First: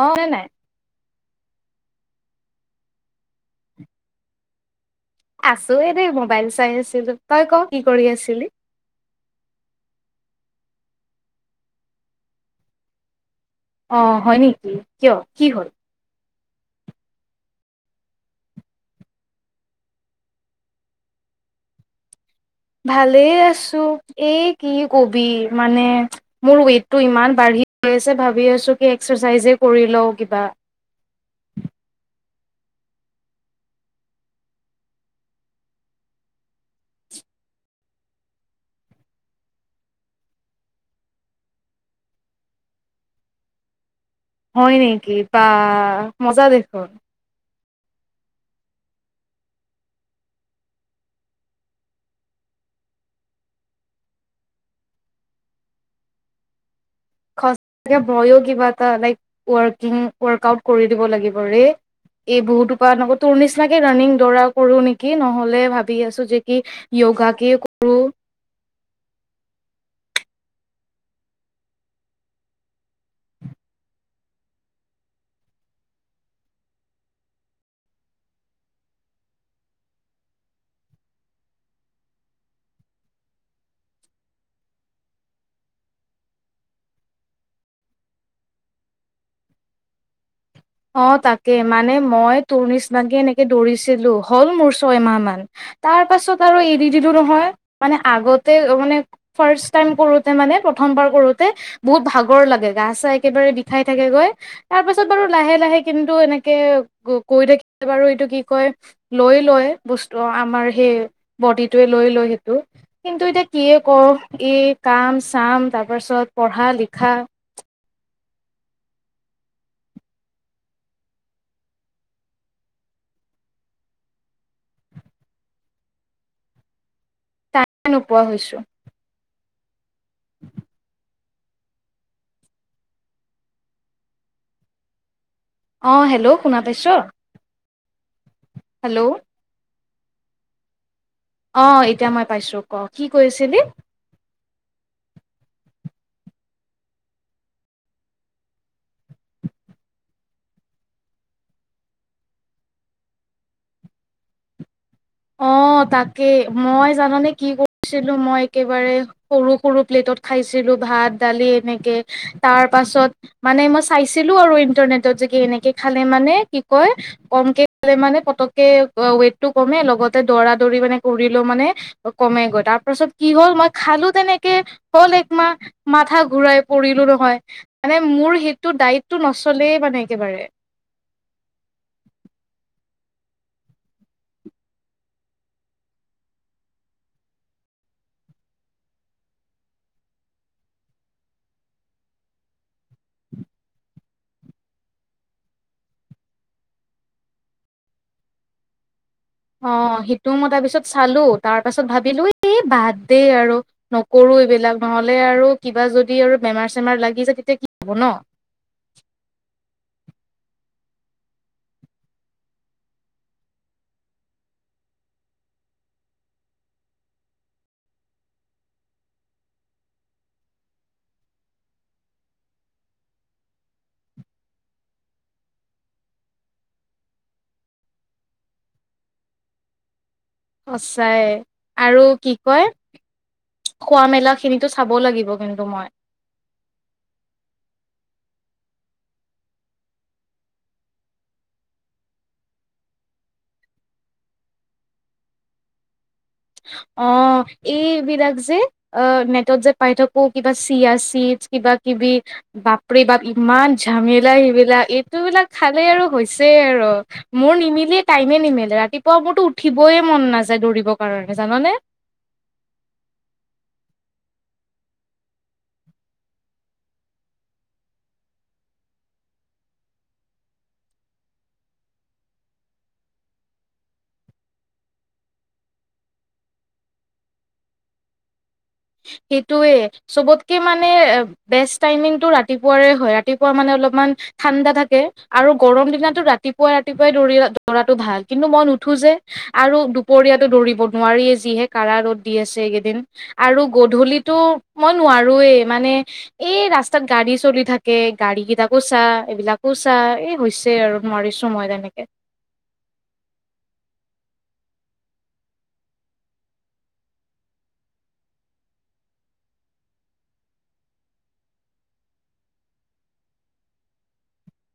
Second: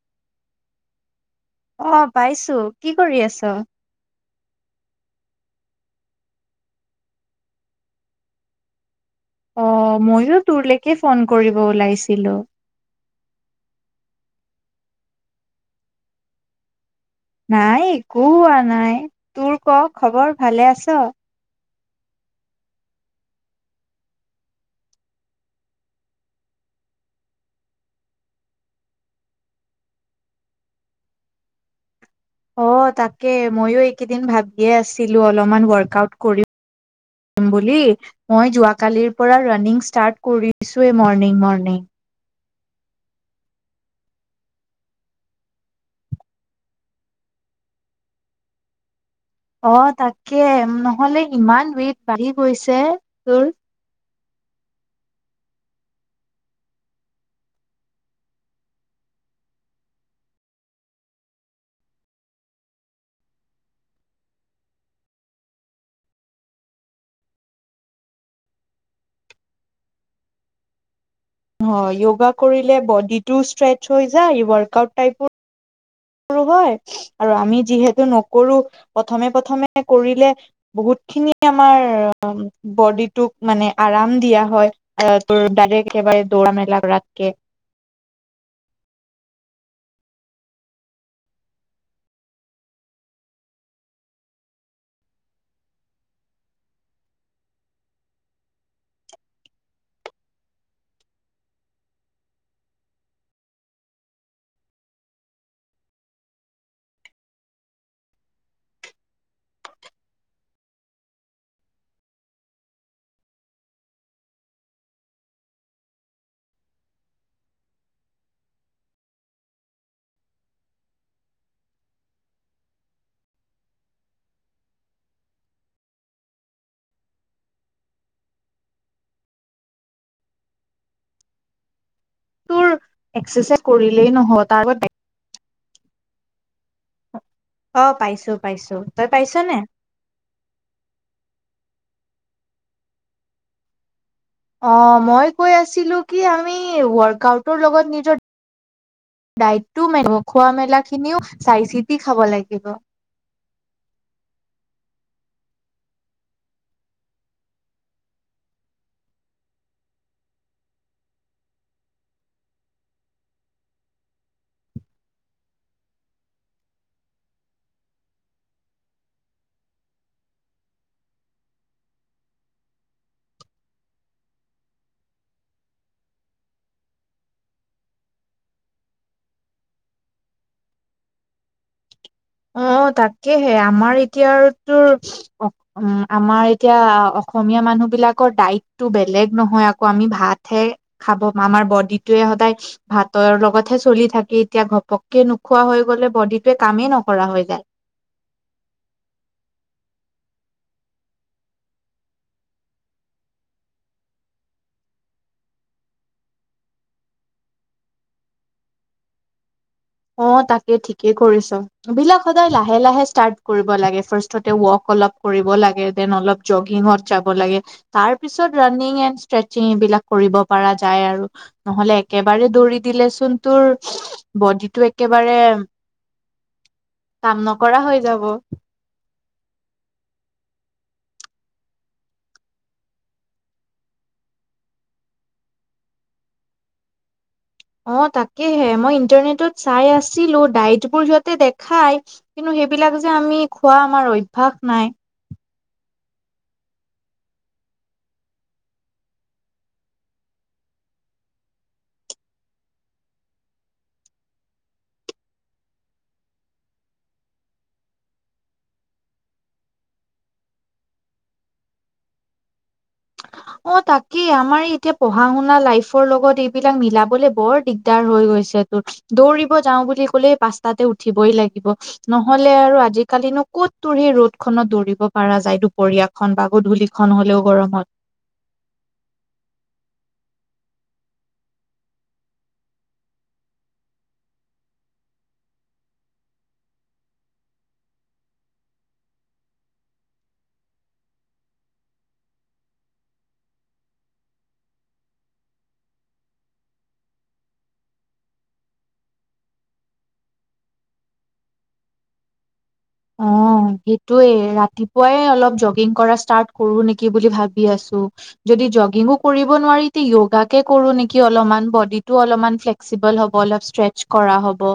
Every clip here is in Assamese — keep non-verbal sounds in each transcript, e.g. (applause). অ', নে নাই। অ', পাইছো, কি কৰি আছ? আছো এদ মোবাইল চাই আছিলো, তই ক কি কৰি আছিলি? অহ, ময়ো তোৰলৈকে ফোন কৰিব ওলাইছিলো। অ', হয় নেকি, কিয় কি হ'ল? নাই একো হোৱা নাই, তোৰ ক' খবৰ ভালে আছ? ভালেই আছো এই কি ক'বি মানে মোৰ ৱেইটটো ইমান বাঢ়ি গ আছে ভাবি আছো কি এক্সাৰচাইজে কৰি লওঁ কিবা। অ', তাকে ময়ো এইকেইদিন ভাবিয়ে আছিলো অলপমান ৱৰ্কআউট কৰিম বুলি মই যোৱাকালিৰ পৰা ৰাণিং ষ্টাৰ্ট কৰি ৱেই মৰ্ণিং, মৰ্ণিং। হয় নেকি বা মজা দেখোন। অ', তাকে নহ'লে ইমান ৱেট বাঢ়ি গৈছে তোৰ। ভয়ো কিবা এটা লাইক ৱৰ্কিং ৱৰ্কআউট কৰি দিব লাগিব ৰে এই বহুত উপায় নক তোৰ নিচিনাকে ৰাণিং দৰা কৰো নেকি নহ'লে ভাবি আছো যে কি য়োগা কে কৰোঁ। হয় য়োগা কৰিলে ব'ডিটো ষ্ট্ৰেচ হৈ যায় ৱৰ্কআউট টাইপ কৰোঁ হয় আৰু আমি যিহেতু নকৰো প্ৰথমে প্ৰথমে কৰিলে বহুত খিনি আমাৰ বডিটোক মানে আৰাম দিয়া হয় অহ, তোৰ ব একেবাৰে দৌৰা মেলা কৰাতকে। অ', তাকে মানে মই তোৰ নিচিনাকে এনেকে দৌৰিছিলো হল মোৰ ছয়মাহ মান তাৰ পাছত আৰু এৰি দিলো নহয় মানে আগতে মানে ফাৰট টাইম কৰোতে মানে প্ৰথমবাৰ কৰোতে বহুত ভাগৰ লাগে গা চা একেবাৰে বিষাই থাকেগৈ তাৰ পাছত বাৰু লাহে লাহে কিন্তু এনেকে কৈ থাকিলে বাৰু এইটো কি কয় লৈ লয় বস্তু আমাৰ সেই বডিটোৱে লৈ লয় সেইটো কিন্তু এতিয়া কিয়ে কওঁ ই কাম চাম তাৰ পাছত পঢ়া লিখা নোপোৱা হৈছো। (inaudible) তোৰ একাৰচাইজ কৰিলেই নহয় তাৰ অ', হেল্ল' শুনা পাইছ? অ', পাইছো। পাইছো, তই হেল্ল' পাইছ নে? অ', এতিয়া মই পাইছো ক' কি কৈ আছিলি? অ', মই কৈ আছিলো কি আমি ৱৰ্কউটৰ লগত নিজৰ ডাইটটো খোৱা মেলা খিনিাইিতি খাব লাগিব। অ', তাকে মই জানানে কি কৰিছিলো মই একেবাৰে সৰু সৰু প্লেটত খাইছিলো ভাত, দালি এনেকে তাৰ পাছত মানে মই চাইছিলো আৰু ইণ্টাৰনেটত যে কি এনেকে খালে মানে কি কয় কমকে খালে মানে পতককে ৱেইটটো কমে লগ গতে দৌৰা দৌৰি মানে কৰিলো মানে কমে গৈ তাৰ পাছত কি হ'ল মই খালো তেনেকে হ'ল একমাহ মাথা ঘূৰাই পৰিলোঁ নহয় মানে মোৰ সেইটো ডায়িতটো নচলেই মানে একেবাৰে। অ', তাকেহে আমাৰ এতিয়াৰ তোৰ উ আমাৰ এতিয়া অসমীয়া মানুহ বিলাকৰ ডাইটটো বেলেগ নহয় আকৌ আমি ভাতহে খাব আমাৰ বডিটয়ে সদায় ভাতৰ লগতহে চলি থাকে এতিয়া ঘপককে নোখোৱা হৈ গ'লে বডিটোৱে কামেই নক কৰা হৈ যায়। অ', সেইটোও মই তাৰপিছত চালো তাৰপাছত ভাবিলো এই বাদ দে আৰু নকৰো এইবিলাক নহ'লে আৰু কিবা যদি আৰু বেমাৰ চেমাৰ লাগি যায় তেতিয়া কি হ'ব ন'। অ', তাকে ঠিকেই কৰিছ বিলাক সদায় লাহে লাহে ষ্টাৰ্ট কৰিব লাগে ফাৰ্ষতে ৱক অলপ কৰিব লাগে দেন অলপ জগিঙত যাব লাগে তাৰপিছত ৰাণিং এণ্ড ষ্ট্ৰেচিং এইবিলাক কৰিব পৰা যায় আৰু নহলে একেবাৰে দৌৰি দিলেচোন তোৰ বড টো একেবাৰে, কাম নকৰা হৈ যাব। সচাইে আৰু কি কয় খোৱা মেলা খিনিতো চাব লাগিব কিন্তু মই। অ', তাকেহে মই ইণ্টাৰনেটত চাই আছিলো ডাইটবোৰ সিহঁতে দেখাই কিন্তু সেইবিলাক যে আমি খোৱা আমাৰ অভ্যাস নাই। অ', এইবিলাক যে অ', নেটত যে পাই থাকো কিবা চিয়া চিড্চ কিবা কিবি বাপৰি বাপ ইমান ঝামেলা সেইবিলাক এইটো বিলাক খালে আৰু হৈছে আৰু মোৰ নিমিলিয় টাইমে নিমিলে ৰাতিপুৱা মোৰতো উঠিবয়ে মন নাযায় দৌৰিব অ জাননে অ তাকেই আমাৰ এতিয়া পঢ়া শুনা লাইফৰ লগত এইবিলাক মিলাবলে বৰ দিগদাৰ হৈ গৈছে তোৰ দৌৰিব যাও বুলি কলে পাঁচতাতে উঠিবই লাগিব নহলে আৰু আজিকালিনো কত তোৰ সেই ৰদ খত দৌৰিব পৰা যায় দুপৰীয়াখন বা গধূলিখন হলেও গৰমত সেইটোৱে চবতকে মানে বেষ্ট টাইমিংটো ৰাতিপুৱাৰে হয়। ৰাতিপুৱা মানে অলপমান ঠাণ্ডা থাকে, আৰু গৰম দিনাটো ৰাতিপুৱাই-ৰাতিপুৱাই দৌৰি-দৌৰাটো ভাল কিন্তু মই নুঠো যে। আৰু দুপৰীয়াতো দৌৰিব নোৱাৰিয়ে যিহে কাৰা ৰ'দ দি আছে এইকেইদিন আৰু গধূলীটো মই নোৱাৰোৱেই, মানে এই ৰাস্তাত গাড়ী চলি থাকে, গাড়ী কেইটাকো চা এইবিলাকো চা এই হৈছে আৰু নোৱাৰিছোঁ মই তেনেকে অ সেইটোৱেই ৰাতিপুৱাই অলপ জগিং কৰা ষ্টাৰ্ট কৰোঁ নেকি বুলি ভাবি আছো। যদি জগিঙো কৰিব নোৱাৰি তে য়োগাকে কৰো নেকি অলমান বডিটো অলমান ফ্লেসিবল হ'ব অলপ ষ্ট্ৰেচ কৰা হ'ব।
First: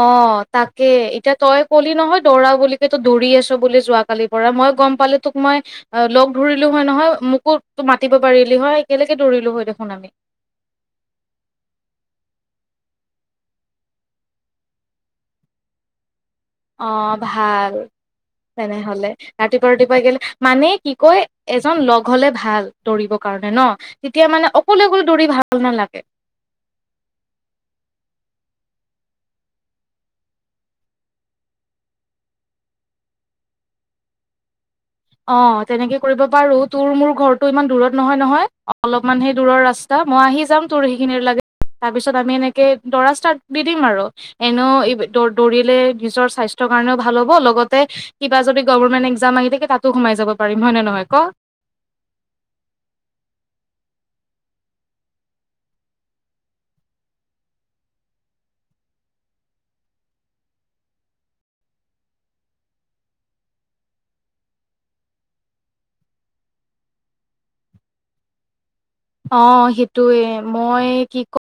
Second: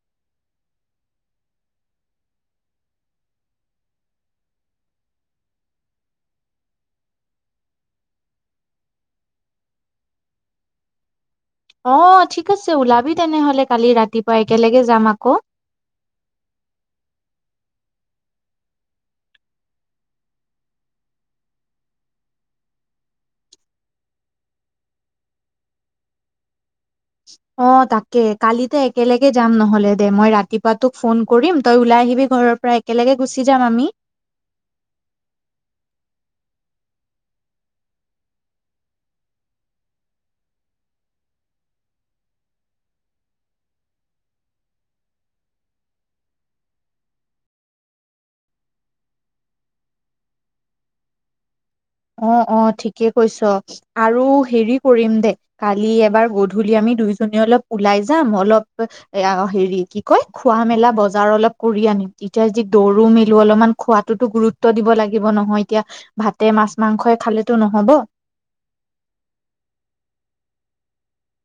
অ', তাকে এতিয়া তই কলি নহয় দৌৰা বুলি কে তো দৌৰি আছ বুলি যোৱাকালিৰ পৰা। মই গম পালো তোক মই লগ ধৰিলো হয় নহয়, মোকো তো মাতিব পাৰিলি হয় একেলগে দৌৰিলো হয় দেখোন আমি অ ঠিক আছে ওলাবি তেনেহলে কালি ৰাতিপুৱা একেলগে যাম আকৌ। অ ভাল, তেনেহলে ৰাতিপুৱা-ৰাতিপুৱাই গেলে মানে কি কয় এজন লগ হলে ভাল দৌৰিবৰ কাৰণে ন? তেতিয়া মানে অকলে অকলে দৌৰি ভাল নালাগে। অ তাকে, কালি তে একেলগে যাম নহ'লে দে, মই ৰাতিপুৱা তোক ফোন কৰিম তই ওলাই আহিবি ঘৰৰ পৰা একেলগে গুচি যাম আমি। অ তেনেকে কৰিব পাৰো। তোৰ মোৰ ঘৰটো ইমান দূৰত নহয় নহয়, অলপমান সেই দূৰৰ ৰাস্তা। মই আহি যাম তোৰ সেইখিনিৰ লেগে, তাৰপিছত আমি এনেকে দ'ৰা ষ্টাৰ্ট দি দিম আৰু এনেও দ-দৌৰিলে নিজৰ স্বাস্থ্যৰ কাৰণেও ভাল হ'ব, লগতে কিবা যদি গভৰ্ণমেণ্ট এক্সাম আহি থাকে তাত তো সোমাই যাব পাৰিম হয় নে নহয় ক? অ', অ', ঠিকে কৈছ আৰু হেৰি কৰিম দে, কালি এবাৰ গধূলি আমি দুইজনী অলপ ওলাই যাম অলপ এ অ হেৰি কি কয়, খোৱা মেলা বজাৰ অলপ কৰি আনিম এতিয়া যদি দৌৰো মেলো অলপমান খোৱাটোতো গুৰুত্ব দিব লাগিব নহয় এতিয়া ভাতে মাছ মাংসই খালেতো নহ'ব। অ সেইটোৱে মই কি ক,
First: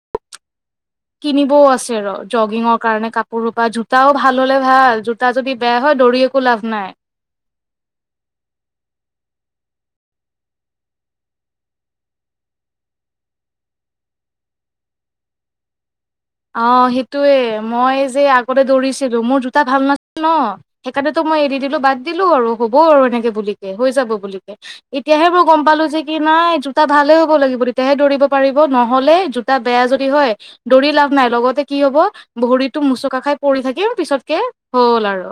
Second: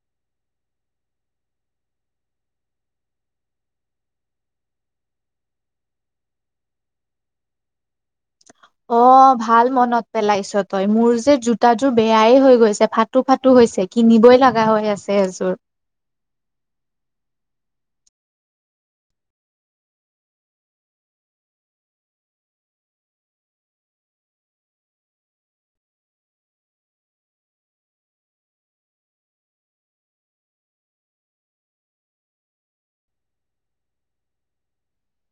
কিনিবও আছে ৰ জগিঙৰ কাৰণে কাপোৰৰ পৰা জোতাও ভাল হলে ভাল জোতা যদি বেয়া হয় দৌৰি একো লাভ নাই। অ', ভাল মনত পেলাইছ তই। মোৰ যে জোতাযোৰ বেয়াই হৈ গৈছে ফাটো ফাটো হৈছে কিনিবই লগা হৈ আছে এযোৰ অ', সেইটোয়ে, মই যে আগতে দৌৰিছিলো মোৰ জোতা ভাল নাছিল ন, সেইকাৰণেতো মই এৰি দিলো বাদ দিলো আৰু হব আৰু এনেকে বুলিকে হৈ যাব বুলিকে এতিয়াহে মই গম পালো যে কি নাই জোতা ভালে হ'ব লাগিব তেতিয়াহে দৌৰিব পাৰিব, নহলে জোতা বেয়া যদি হয় দৌৰি লাভ নাই লগতে কি হব ভৰিতটো মোচকা খাই পৰি থাকিম পিছতকে হ'ল আৰু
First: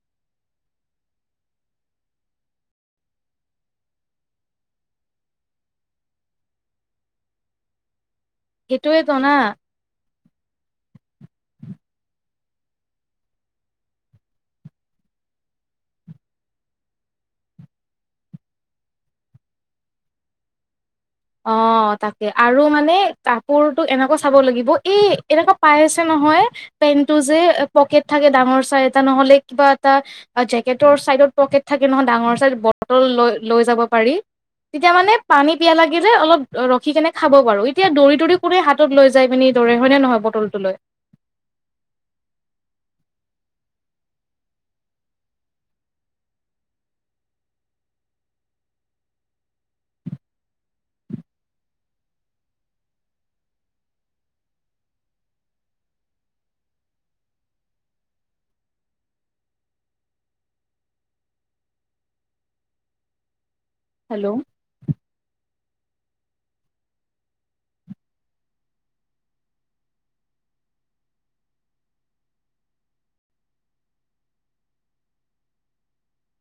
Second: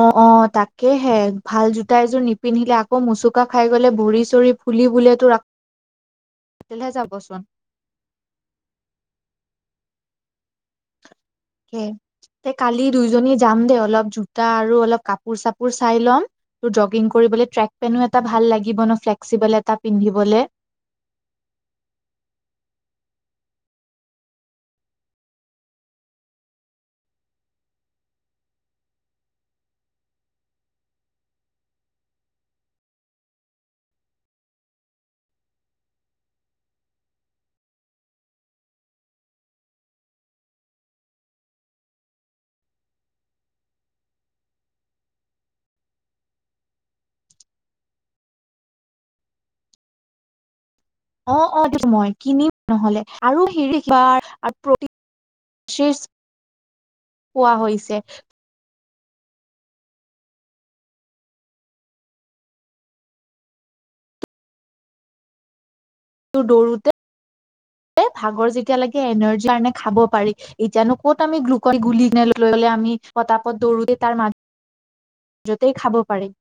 অ', অ', তাকেহে ভাল জোতা এযোৰ নিপিন্ধিলে আকৌ মোচুকা খাই গলে ভৰি চৰি ফুলি বোলো যাবচোন। এইটোৱে তো না তে কালি দুইজনী যাম দে অলপ জোতা আৰু অলপ কাপোৰ চাপোৰ চাই ল'ম। তোৰ জগিং কৰিবলৈ ট্ৰেক পেনো এটা ভাল লাগিব ন ফ্লেক্সিবল এটা পিন্ধিবলে অ', তাকে আৰু মানে কাপোৰটো এনেকুৱা চাব লাগিব এই এনেকুৱা পাই আছে নহয় পেণ্টটো যে পকেট থাকে ডাঙৰ চাই এটা, নহলে কিবা এটা জেকেটৰ চাইডত পকেট থাকে নহয় ডাঙৰ চাইড বটল লৈ-লৈ যাব পাৰি। তেতিয়া মানে পানী পিয়াহ লাগে যে অলপ ৰখি কেনি খাব পাৰো এতিয়া দৌৰি দৌৰি কোনে হাতত লৈ যাই পিনি দৰি হয়নে নহয় বটলটো লৈ। অ', অ', মই কিনিম নহলে আৰু হেৰি বাৰ প্ৰটিন পোৱা হৈছে। হেল্ল' দৌৰোতে ভাগৰ যেতিয়া লাগে এনাৰ্জিৰ কাৰণে খাব পাৰি, এতিয়াানো ক'ত আমি গ্লুকন গুলিলে লৈ লে আমি পতাপত দৌৰোতে তাৰ মাজ মাজতেই খাব পাৰিম।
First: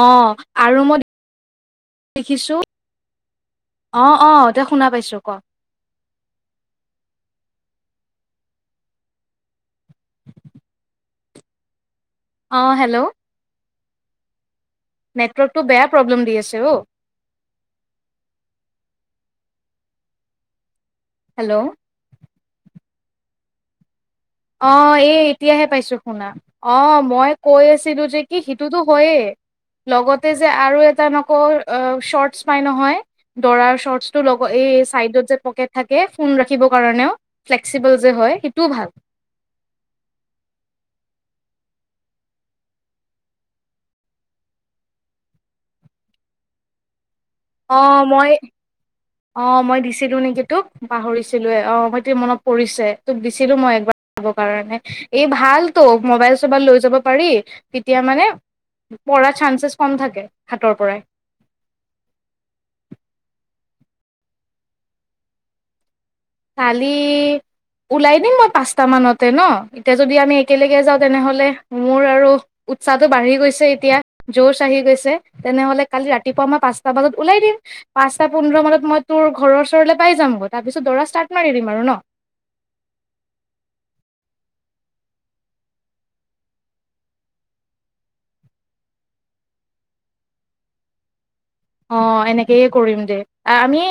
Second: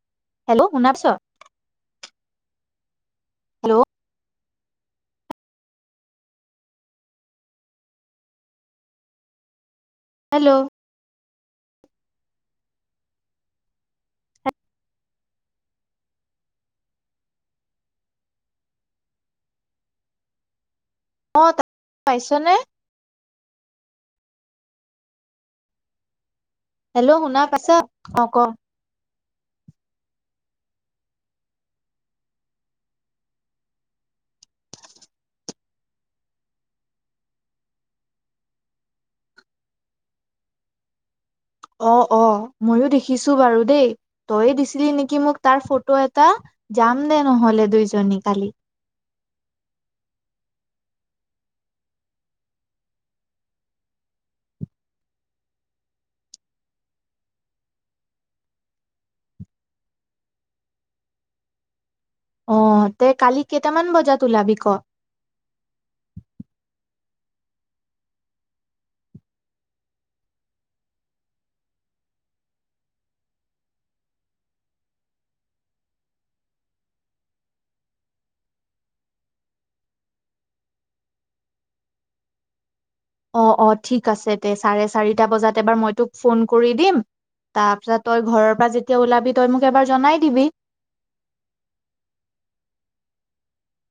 অ', হেল্ল' আৰু শুনা মই পাইছ? দেখিছো হেল্ল' অ', অ', এ শুনা পাইছো ক হেল্ল' অ', হেল্ল' নেটৱৰ্কটো বেয়া প্ৰব্লেম দি আছে অ' অ', হেল্ল' তাক পাইছনে অ', এই এতিয়াহে পাইছো শুনা। অ', হেল্ল' মই শুনা কৈ পাইছা? আছিলো যে অ ক কি সিটোতো হয়য়ে লগতে যে আৰু এটা নকওঁ শৰ্টচ পাই নহয় দ'ৰাৰ শৰ্টচটো লগ এই চাইডত যে পকেট থাকে ফোন ৰাখিবৰ কাৰণেও ফ্লেক্সিবল যে হয় সেইটোও ভাল। অ', অ', ময়ো দেখিছো বাৰু দেই, তয়ে দিছিলি নেকি মোক তাৰ ফটো এটা যাম ম দে নহলে অ দুইজনী মই কালি অ', মই দিছিলোঁ নেকি তোক পাহৰিছিলোৱে অ সট মনত পৰিছে। তোক দিছিলো মই একবাৰ চাব কাৰণে, এই ভালতো মোবাইল চবাইল লৈ যাব পাৰি তেতিয়া মানে পৰাৰ চানঞ্চেছ কম থাকে হাতৰ পৰাই। অহ তে কালি কেইটামান বজাত ওলাবি ক কালি ওলাই দিম মই পাঁচটা মানতে ন? এতিয়া যদি আমি একেলগে যাওঁ তেনেহলে মোৰ আৰু উৎসাহটো বাঢ়ি গৈছে এতিয়া, জচ আহি গৈছে। তেনেহলে কালি ৰাতিপুৱা মই পাঁচটা বজাত ওলাই দিম পাঁচটা পোন্ধৰ মানত মই তোৰ ঘৰৰ ওচৰলৈ পাই যামগৈ তাৰ পিছত দৰা ষ্টাৰ্ট মাৰি দিম আৰু ন? অ', অ', ঠিক আছে দে চাৰে চাৰিটা বজাত এবাৰ মই তোক ফোন কৰি দিম, তাৰপিছত তই ঘৰৰ পৰা যেতিয়া ওলাবি তই মোক এবাৰ জনাই দিবি অ', এনেকেয়ে কৰিম দে এ আমি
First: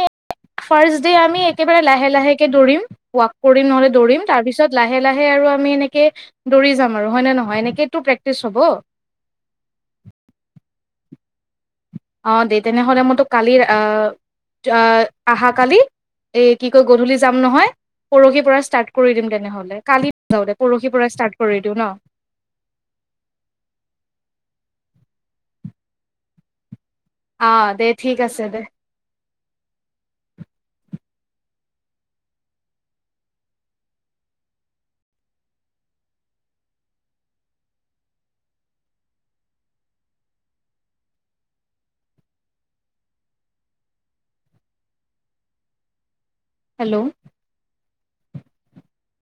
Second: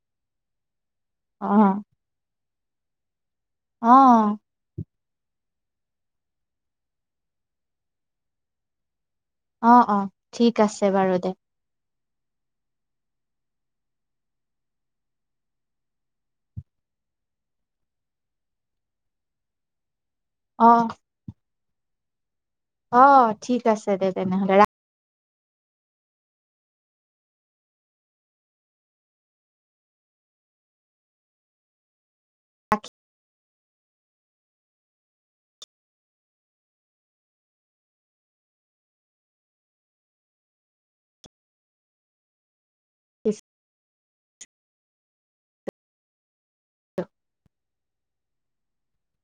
ফাৰ্ষ্ট ডে আমি অ একেবাৰে লাহে লাহেকে দৌৰিম ৱাক কৰিম নহলে অ দৌৰিম, তাৰপিছত লাহে লাহে, লাহে আৰু আমি এনেকে দৌৰি যাম আৰু হয় নহয় এনেকেইটো প্ৰেক্টিছ হ'ব। অ', অ', ঠিক আছে বাৰু দে। অ', দেই তেনেহ'লে মই কালি আহা কালি এ কি ক গধূলি যাম নহয় পৰহি পৰা ষ্টাৰ্ট কৰি দিম তেনেহ'লে হ'ব দে অ পৰহি পৰা ষ্টাৰ্ট কৰি দিওঁ ন'। অ', ঠিক আছে দে তেনেহ'লে ৰা অ', দে ঠিক আছে দে। (inaudible) ইচ হেল্ল'।